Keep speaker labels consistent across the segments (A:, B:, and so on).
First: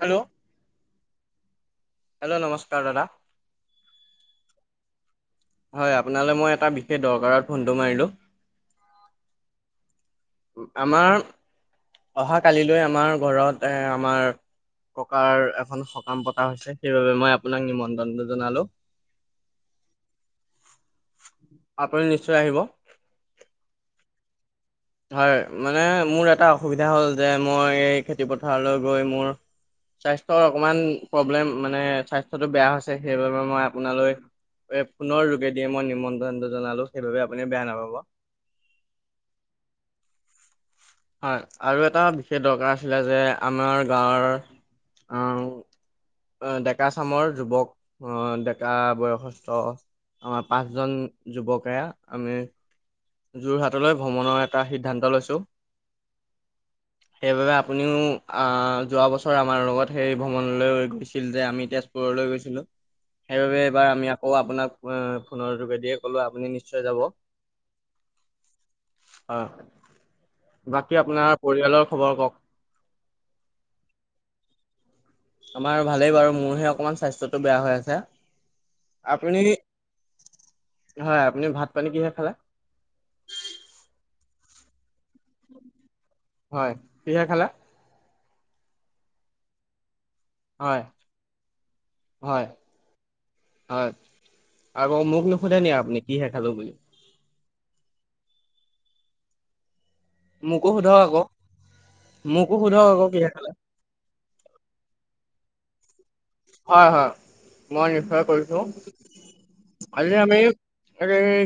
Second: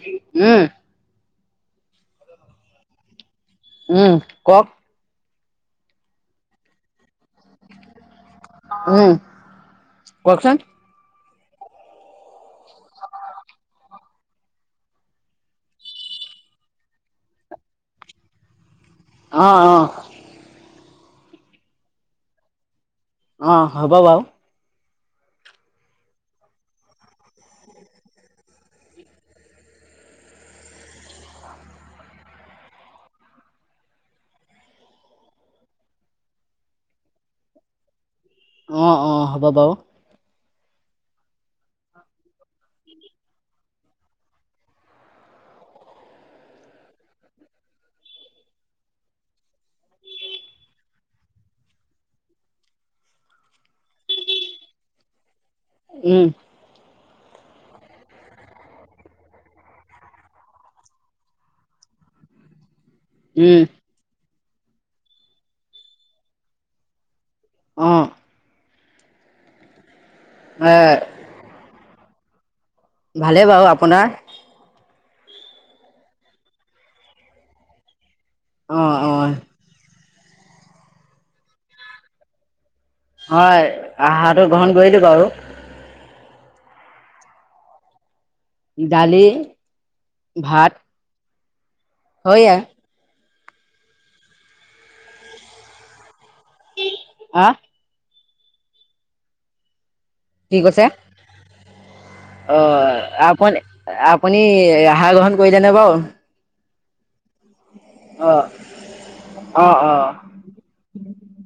A: Hello
B: উম।
A: Hello নমস্কাৰ দাদা।
B: উম কওক।
A: হয় আপোনালৈ মই এটা বিশেষ দৰকাৰত ফোনটো মাৰিলো।
B: উম কওকচোন।
A: আমাৰ অহা কালিলৈ আমাৰ ঘৰত এ আমাৰ। ককাৰ এখন সকাম পতা হৈছে সেইবাবে মই আপোনাক নিমন্ত্ৰনটো জনালোঁ।
B: অ অ।
A: আপুনি নিশ্চয় আহিব।
B: অ হ'ব বাৰু।
A: হয় মানে মোৰ এটা অসুবিধা হ'ল যে মই এই খেতি পথাৰলৈ গৈ মোৰ। স্বাস্থ্যৰ অকমান প্ৰব্লেম মানে স্বাস্থ্যটো বেয়া হৈছে সেইবাবে মই আপোনালৈ। এ ফোনৰ যোগেদিয়ে মই নিমন্ত্ৰণটো জনালোঁ সেইবাবে আপুনি বেয়া নাপাব।
B: অ অ হ'ব বাও।
A: হয় আৰু এটা বিশেষ দৰকাৰ আছিলে যে আমাৰ গাঁৱৰ আহ ডেকা চামৰ যুৱক আহ ডেকা বয়সস্থ আমাৰ পাঁচজন যুৱকে আমি যোৰহাটলৈ ভ্ৰমণৰ এটা সিদ্ধান্ত লৈছো
B: উম
A: [inaudible] সেইবাবে আপুনিও আহ যোৱা বছৰ আমাৰ লগত সেই ভ্ৰমণলৈ গৈছিল যে আমি তেজুৰ পৰলৈ গৈছিলো সেইবাবে
B: উম,
A: এইবাৰ আমি আকৌ আপোনাক ফোনৰ যোগেদিয়ে কলো আপুনি নিশ্চয় যাব
B: অঁ
A: হয়
B: এ
A: বাকী আপোনাৰ পৰিয়ালৰ খবৰ কওক
B: ভালে বাৰু আপোনাৰ
A: আমাৰ ভালেই বাৰু মোৰহে অকমান স্বাস্থ্যতটো বেয়া হৈ আছে
B: অ', অ',
A: আপুনি হয় আপুনি ভাত পানী কিহে খালে
B: হয় আহাৰটো গ্ৰহণ কৰিলো আৰু
A: হয় কিহে খালা
B: দালি ভাত
A: হয়, হয়
B: হয়য়া
A: হয় আকৌ মোক নোখোধে নেকি আপুনি কিহে খালো বুলি
B: আহ কি
A: মোকো
B: কৈছে
A: সোধক আকৌ, মোকো
B: অ
A: সোধক আকৌ কিহে খালে?
B: আপন আপুনি আহাৰ গ্ৰহণ কৰিলেনে বাৰু
A: হয় হয় মই নিশ্চয়
B: অ',
A: কৰিছো
B: অ', অ',
A: আজি আমি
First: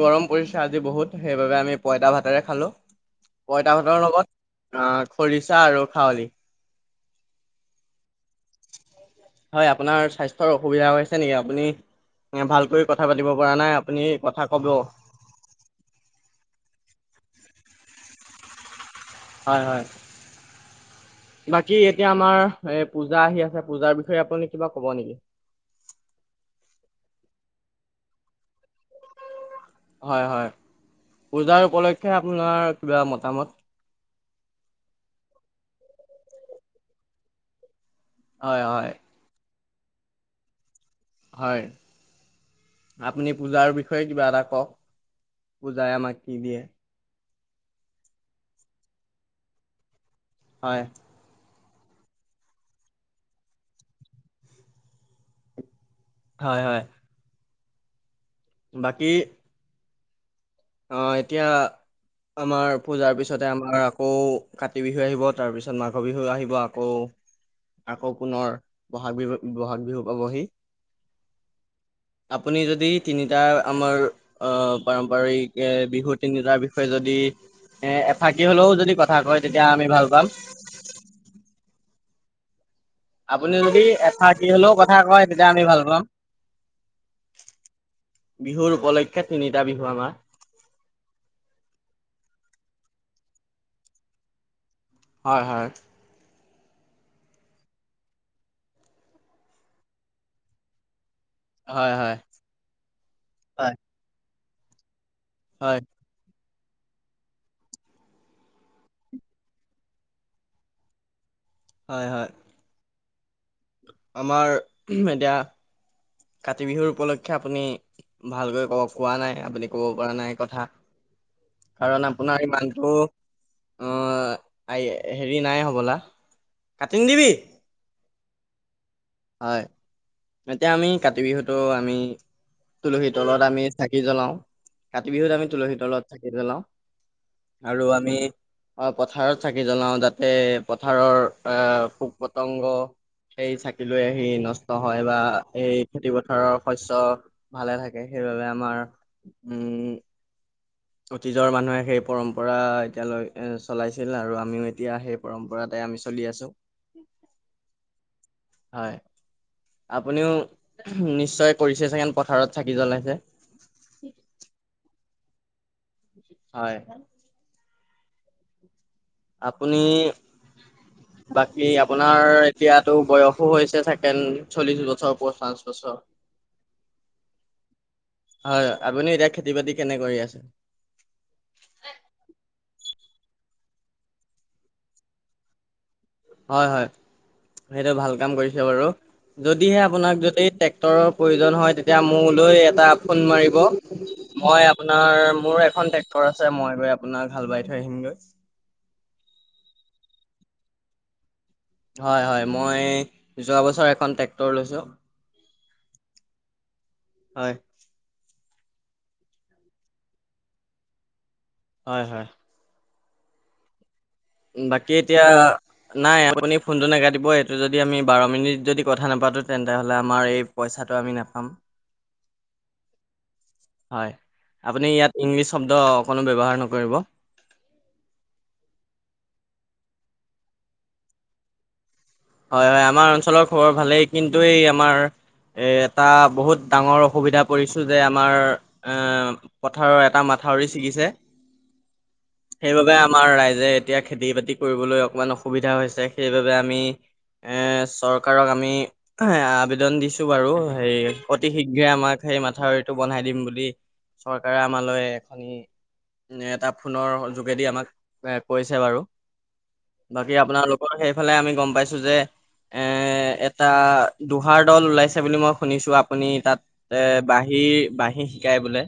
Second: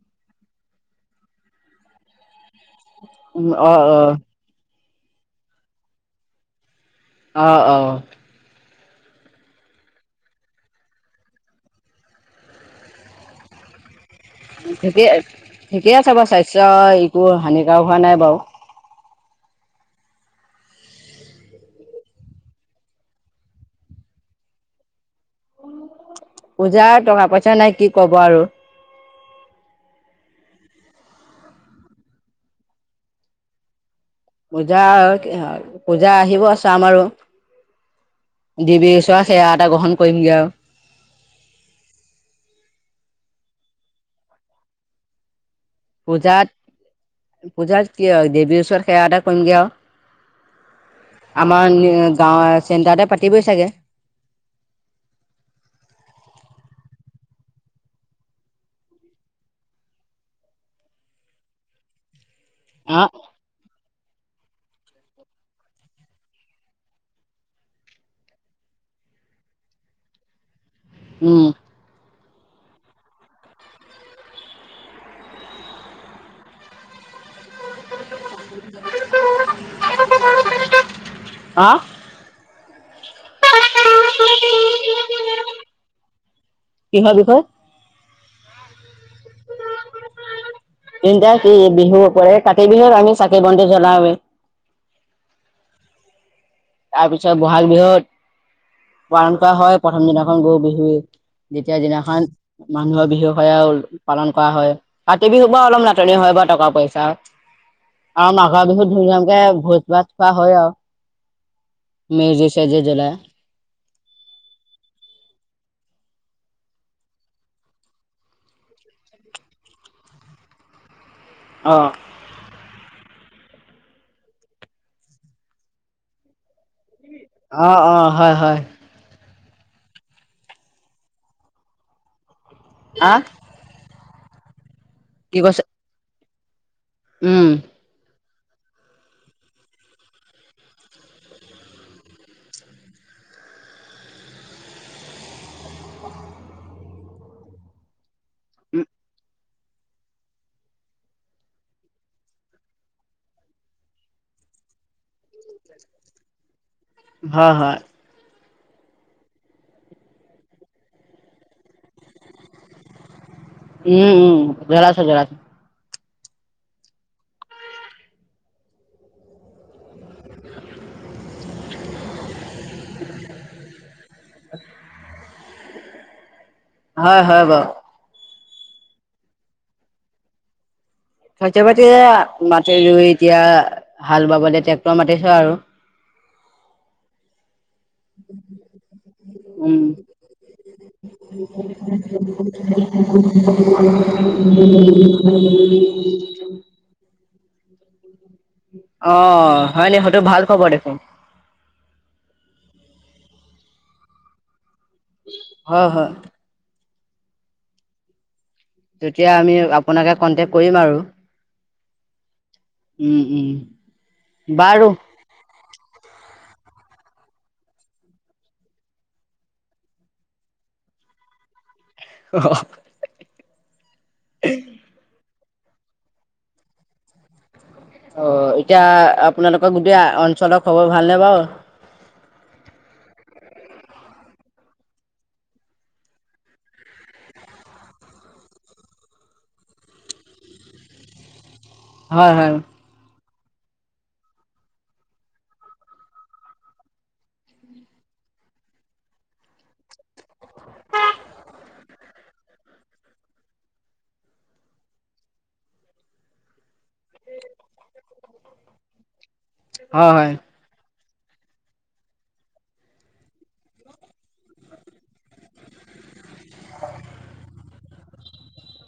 A: গৰম পৰিছে আজি বহুত সেইবাবে আমি পইতা ভাতেৰে খালো পইতা
B: অ',
A: ভাতৰ লগত অ খৰিচা আৰু খাৱলি
B: অ অ
A: হয় আপোনাৰ স্বাস্থ্যৰ অসুবিধা হৈছে নেকি আপুনি এ ভালকৈ কথা পাতিব পৰা নাই আপুনি কথা কব
B: ঠিকে ঠিকে আছে বাৰু স্বাস্থ্য একো হানিকাৰক হোৱা নাই বাৰু
A: হয় হয় বাকী এতিয়া আমাৰ এ পূজা আহি আছে পূজাৰ বিষয়ে আপুনি কিবা কব নেকি
B: পূজাৰ টকা পইচা নাই কি ক'ব আৰু
A: হয় হয় পূজাৰ উপলক্ষ্যে আপোনাৰ কিবা মতামত
B: পূজা পূজা আহিব চাম আৰু
A: হয় হয়
B: ডিবি চোৱা সেৱা এটা গ্ৰহণ কৰিমগৈ আৰু
A: হয় আপুনি পূজাৰ বিষয়ে কিবা এটা কওক পূজাই আমাক কি
B: পূজাত
A: দিয়ে
B: পূজাত কি হয় দেৱীৰ ওচৰত সেৱা এটা কৰিমগে আৰু
A: হয়
B: আমাৰ গাঁৱৰ চেণ্টাৰতে পাতিবই চাগৈ
A: হয় হয় বাকী অ এতিয়া আমাৰ
B: অ
A: পূজাৰ পিছত পিছতে আমাৰ আকৌ কাতি বিহু আহিব তাৰ পিছত মাঘ বিহু আহিব আকৌ আকৌ পুনৰ বহাগ বিহু বহাগ বিহু পাবহি
B: উম
A: আপুনি যদি তিনিটা আমাৰ অ পাৰম্পৰিক এ বিহু, তিনিটাৰ বিষয়ে যদি এ এফাকি হলেও যদি কথা কয়। তেতিয়া আমি ভাল পাম।
B: হা
A: আপুনি যদি এথাৰ্টি হলেও কথা কয়। তেতিয়া আমি ভাল পাম।
B: কিহৰ বিষয়
A: বিহুৰ, উপলক্ষে তিনিটা বিহু আমাৰ
B: তিনিটাকে বিহু, কৰে কাৰ্তিক বিহুত আমি চাকি বন্তি, জ্বলাওৱে।
A: হয় হয়।
B: তাৰপিছত বহাগ, বিহুত পালন কৰা হয় প্ৰথম দিনাখন গৰু, বিহুৱ যেতিয়া
A: হয় হয়
B: দিনাখন মানুহৰ, বিহু
A: হয়
B: সেয়া পালন কৰা হয় কাতি বিহু পৰা অলপ হয়। নাটনি হয় আৰু টকা পইচা আৰু মাঘৰ বিহুত ধুম ধামকে ভোজ ভাত খোৱা হয় আৰু
A: হয়, হয়,
B: মে জিছে চেজি জুলাই।
A: আমাৰ এতিয়া। কাৰ্তিক বিহুৰ উপলক্ষে আপুনি ভালকৈ ক খোৱা নাই আপুনি ক'ব পৰা নাই কথা।
B: অ
A: কাৰণ- আপোনাৰ ইমানটো অ হেৰি নাই হবলা। কাটি নি দিবি
B: অ অ হয় হয়।
A: হয়। এতিয়া আমি কাতি, বিহুতো আমি তুলসীৰ,
B: আহ
A: তলত আমি চাকি জ্বলাও। কাতি, বিহুত
B: কি
A: আমি
B: কৈছে
A: তুলসীৰ, তলত চাকি জলাও।
B: উম
A: আৰু আমি অ পথাৰত, চাকি, জ্বলাও যাতে পথাৰৰ আহ পোক- পতংগ, সেই চাকি লৈ আহি নষ্ট হয় বা এই খেতি পথাৰৰ শস্য ভালে থাকে। সেইবাবে আমাৰ উম অতীজৰ মানুহে সেই পৰম্পৰা এতিয়ালৈ চলাইছিল আৰু আমিও এতিয়া সেই পৰম্পৰাতে আমি চলি আছো।
B: হয় হয়।
A: হয়। আপুনিও নিশ্চয় কৰিছে চাগেন পথাৰত চাকি জ্বলাইছে।
B: উম উম জ্বলাইছো জ্বলাইছো।
A: হয়। আপুনি বাকী আপোনাৰ এতিয়াতো বয়সো হৈছে থাকে। ন চল্লিশ, বছৰ পঞ্চাচ, বছৰ-
B: হয় হয় বাৰু
A: হয় হয় আপুনি এতিয়া খেতি বাতি কেনে কৰি আছে।
B: শৰ্য পাতি মাটি ৰুই এতিয়া হাল বাবলৈ ট্ৰেক্টৰ, মাতিছো। আৰু
A: হয় হয়। সেইটো ভাল কাম কৰিছে বাৰু
B: উম
A: যদিহে আপোনাক যদি ট্ৰেক্টৰৰ প্ৰয়োজন হয়। তেতিয়া মোৰ লৈ এটা ফোন মাৰিব মই আপোনাৰ মোৰ এখন ট্ৰেক্টৰ, আছে মই গৈ আপোনাৰ হাল, বাই থৈ আহিমগৈ।
B: অ হয় ন সেইটো ভাল খবৰ দেখোন।
A: হয় হয় মই যোৱা বছৰ এখন ট্ৰেক্টৰ লৈছোঁ
B: হয় হয়
A: হয়
B: তেতিয়া আমি আপোনাকে কনটেক্ট কৰিম আৰু
A: হয় হয়
B: উম উম বাৰু
A: বাকী এতিয়া নাই আপুনি ফোনটো নাকাটিব এইটো যদি আমি বাৰ মিনিট যদি কথা নাপাতো তেন্তে হলে আমাৰ এই পইচাটো আমি নাপাম
B: [unintelligible]
A: হয় আপুনি ইয়াত ইংলিছ শব্দ অকণো ব্যৱহাৰ নকৰিব
B: অ এতিয়া আপোনালোকৰ গোটেই অঞ্চলৰ খবৰ ভালনে বাৰু
A: হয় হয় আমাৰ অঞ্চলৰ খবৰ ভালেই কিন্তু এই আমাৰ এই এটা বহুত ডাঙৰ অসুবিধা পৰিছোঁ যে আমাৰ এ পথাৰৰ এটা মাথাউৰি ছিগিছে
B: হয় হয়
A: সেইবাবে আমাৰ ৰাইজে এতিয়া খেতি বাতি কৰিবলৈ অকণমান অসুবিধা হৈছে সেইবাবে আমি এ চৰকাৰক আমি আবেদন দিছো বাৰু হে অতি শীঘ্ৰে আমাক সেই মাথাউৰিটো বনাই দিম বুলি চৰকাৰে আমালৈ এখনি এটা ফোনৰ যোগেদি আমাক এ কৈছে বাৰু বাকী
B: হয়
A: আপোনালোকৰ সেইফালে আমি গম পাইছো যে এ এটা দোহাৰ দল ওলাইছে বুলি মই শুনিছো আপুনি তাত বাঁহী বাঁহী শিকাই বোলে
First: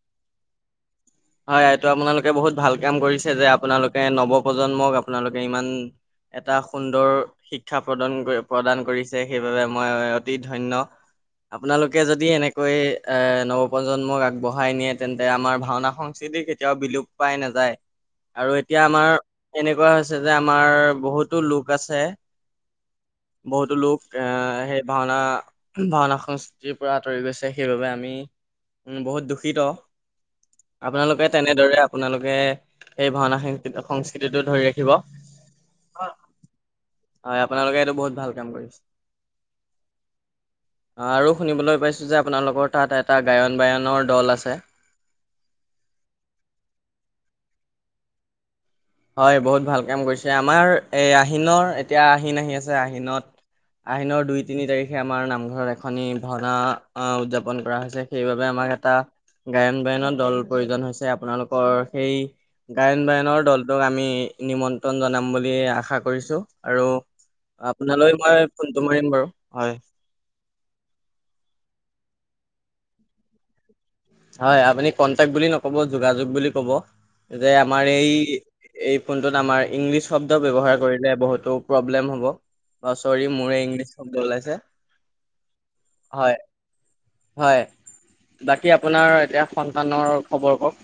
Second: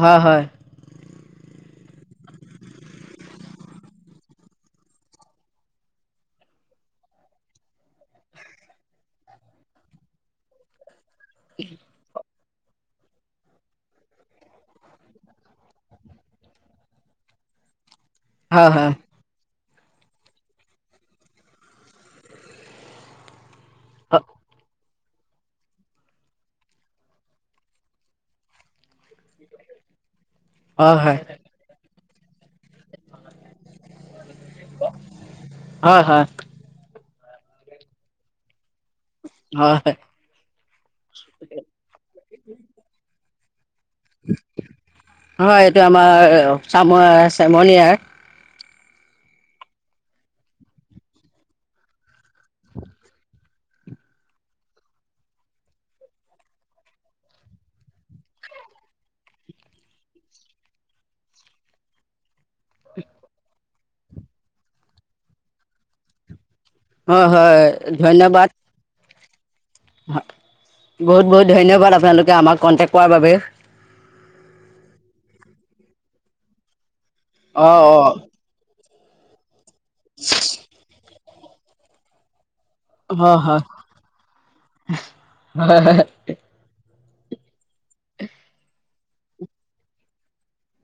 B: হয় হয়
A: [inaudible] হয় এইটো আপোনালোকে বহুত ভাল কাম কৰিছে যে আপোনালোকে নৱপ্ৰজন্মক আপোনালোকে ইমান এটা সুন্দৰ শিক্ষা প্ৰদান কৰি প্ৰদান কৰিছে সেইবাবে মই অতি ধন্য আপোনালোকে যদি এনে নৱপ্ৰজন্মক আগবঢ়াই নিয়ে তেন্তে আমাৰ ভাওনা সংস্কৃতি কেতিয়াও বিলুপ পাই নাযায় আৰু
B: হয়
A: এতিয়া
B: হয়
A: আমাৰ এনেকুৱা হৈছে যে আমাৰ বহুত বহুতো লোক আছে বহুতো লোক সে ভাওনা ভাওনা সংস্কৃতিৰ পৰা আঁতৰি গৈছে সেইবাবে আমি উম বহুত দুখিত
B: হয় হয় হয়
A: আপোনালোকে তেনেদৰে আপোনালোকে সেই ভাওনা সং সংস্কৃতিটো ধৰি ৰাখিব
B: হয় হয়
A: হয় আপোনালোকে এইটো বহুত ভাল কাম কৰিছে
B: হয় হয়
A: আৰু শুনিবলৈ পাইছোঁ যে আপোনালোকৰ তাত এটা গায়ন বায়নৰ দল আছে
B: হয় এইটো আমাৰ চাম চেমনিয়াৰ
A: হয় বহুত ভাল কাম কৰিছে আমাৰ এই আহিনৰ এতিয়া আহিন আহি আছে আহিনত আহিনৰ দুই তিনি তাৰিখে আমাৰ নামঘৰত এখনি ভাওনা উদযাপন কৰা হৈছে সেইবাবে আমাক এটা গায়ন বায়নৰ দল প্ৰয়োজন হৈছে আপোনালোকৰ সেই গায়ন বায়নৰ দলটোক আমি নিমন্ত্ৰণ জনাম বুলি আশা কৰিছো আৰু
B: হয় হয়
A: আপোনালৈ মই
B: ধন্যবাদ
A: ফোনটো মাৰিম বাৰু হয়
B: বহুত বহুত ধন্যবাদ আপোনালোকে আমাক কন্টেক্ট কৰাৰ বাবে
A: হয় আপুনি কন্টেক্ট বুলি নকব যোগাযোগ বুলি কব যে
B: অ
A: আমাৰ
B: অ
A: এই এই ফোনটোত আমাৰ ইংলিছ শব্দ ব্যৱহাৰ কৰিলে বহুতো প্ৰব্লেম হ'ব অ চৰি
B: হয়
A: মোৰে
B: হয়
A: ইংলিছ শব্দ ওলাইছে হয় হয় বাকী আপোনাৰ এতিয়া সন্তানৰ খবৰ কওক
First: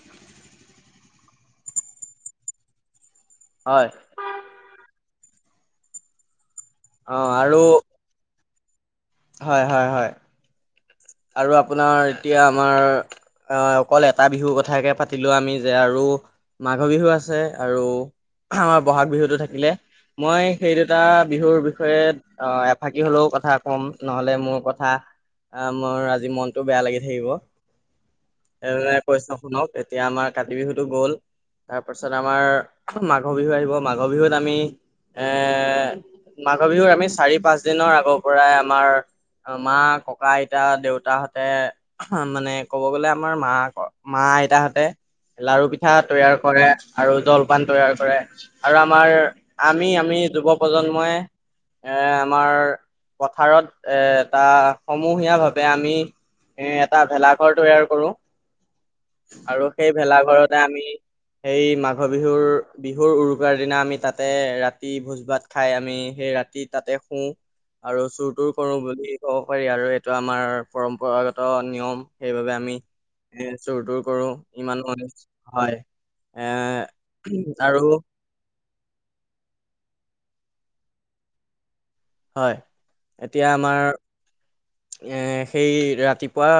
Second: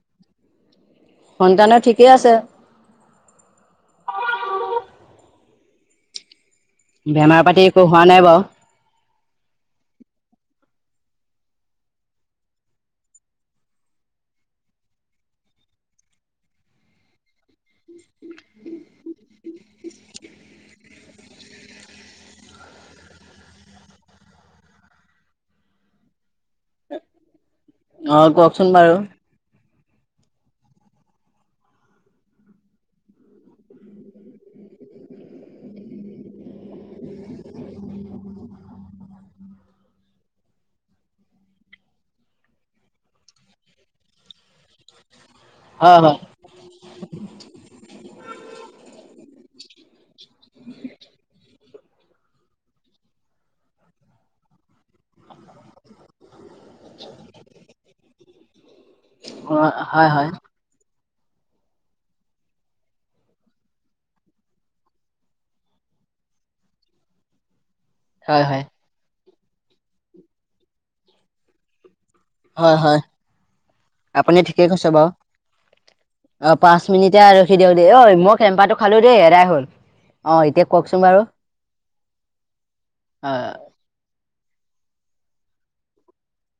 B: সন্তানৰ ঠিকে আছে
A: হয় অ
B: বেমাৰ
A: আৰু
B: পাতি একো হোৱা নাই বাও
A: হয় হয় হয় আৰু আপোনাৰ এতিয়া আমাৰ অ অকল এটা বিহুৰ কথাকে পাতিলো আমি যে আৰু‌ মাঘ বিহু আছে আৰু আমাৰ বহাগ বিহুতো থাকিলে মই সেই দুটা বিহুৰ বিষয়ে অ এফাকি হলেও কথা কম নহলে মোৰ কথা পুনৰ আজি মনতটো বেয়া লাগি থাকিব
B: অ কওকচোন বাৰু
A: সেইবাবে কৈছো শুনক এতিয়া আমাৰ কাতি বিহুটো গ'ল তাৰ পাছত আমাৰ মাঘ বিহু আহিব মাঘ বিহুত আমি এ মাঘ বিহুৰ আমি চাৰি পাঁচ দিনৰ আগৰ পৰাই আমাৰ মা ককা আই তা দেউতাহঁতে মানে ক'ব গ'লে আমাৰ মা মা আইতাহঁতে লাৰু পিঠা
B: হয় হয়
A: তৈয়াৰ কৰে আৰু জলপান তৈয়াৰ কৰে আৰু আমাৰ আমি আমি যুৱ প্ৰজন্মই এ আমাৰ পথাৰত এ এটা সমূ হীয়া ভাৱে আমি এ এটা ভেলাঘৰ তৈয়াৰ কৰো
B: অ
A: আৰু সেই
B: হয় হয়
A: ভেলাঘৰতে আমি সেই মাঘৰ বিহুৰ বিহুৰ উৰুকাৰ দিনা আমি তাতে ৰাতি ভোজ ভাত খাই আমি সেই ৰাতিত তাতে শুও আৰু চুৰ
B: হয়
A: তুৰ
B: হয়
A: কৰো বুলি ক'ব পাৰি আৰু এইটো আমাৰ পৰম্পৰাগত নিয়ম সেইবাবে
B: হয়
A: আমি
B: হয়
A: এ চুৰ তুৰ কৰো
B: আপুনি ঠিকেই
A: ইমান
B: কৈছে বাৰু
A: মানুহ হয় এ
B: অ পাঁচ মিনিটে আৰু সেইডাল দিয় ঐ মোক টেম্পাটো খালো দেই এদাই হ'ল অ এতিয়া কওকচোন বাৰু
A: হয়
B: অ
A: এতিয়া আমাৰ এ সেই ৰাতিপুৱা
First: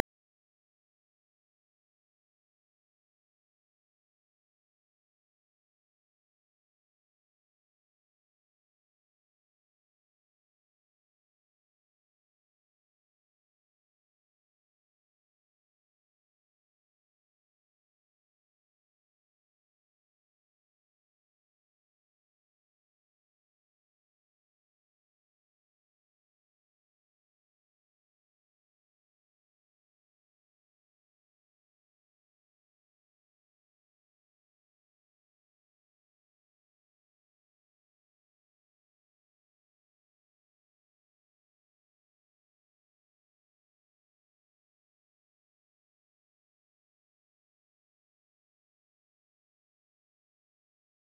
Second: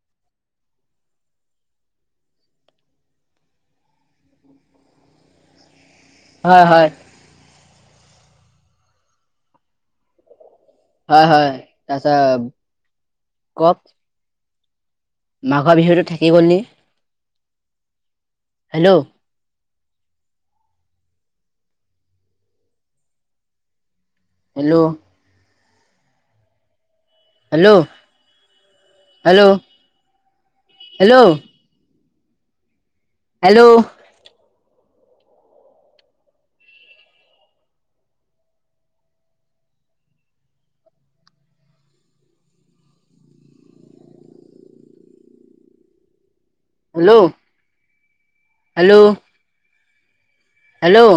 B: [unintelligible] হয় হয় হয় হয় আচ্ছা কওক মাঘৰ বিহুতো থাকি গ'ল নি hello hello hello hello hello hello hello hello hello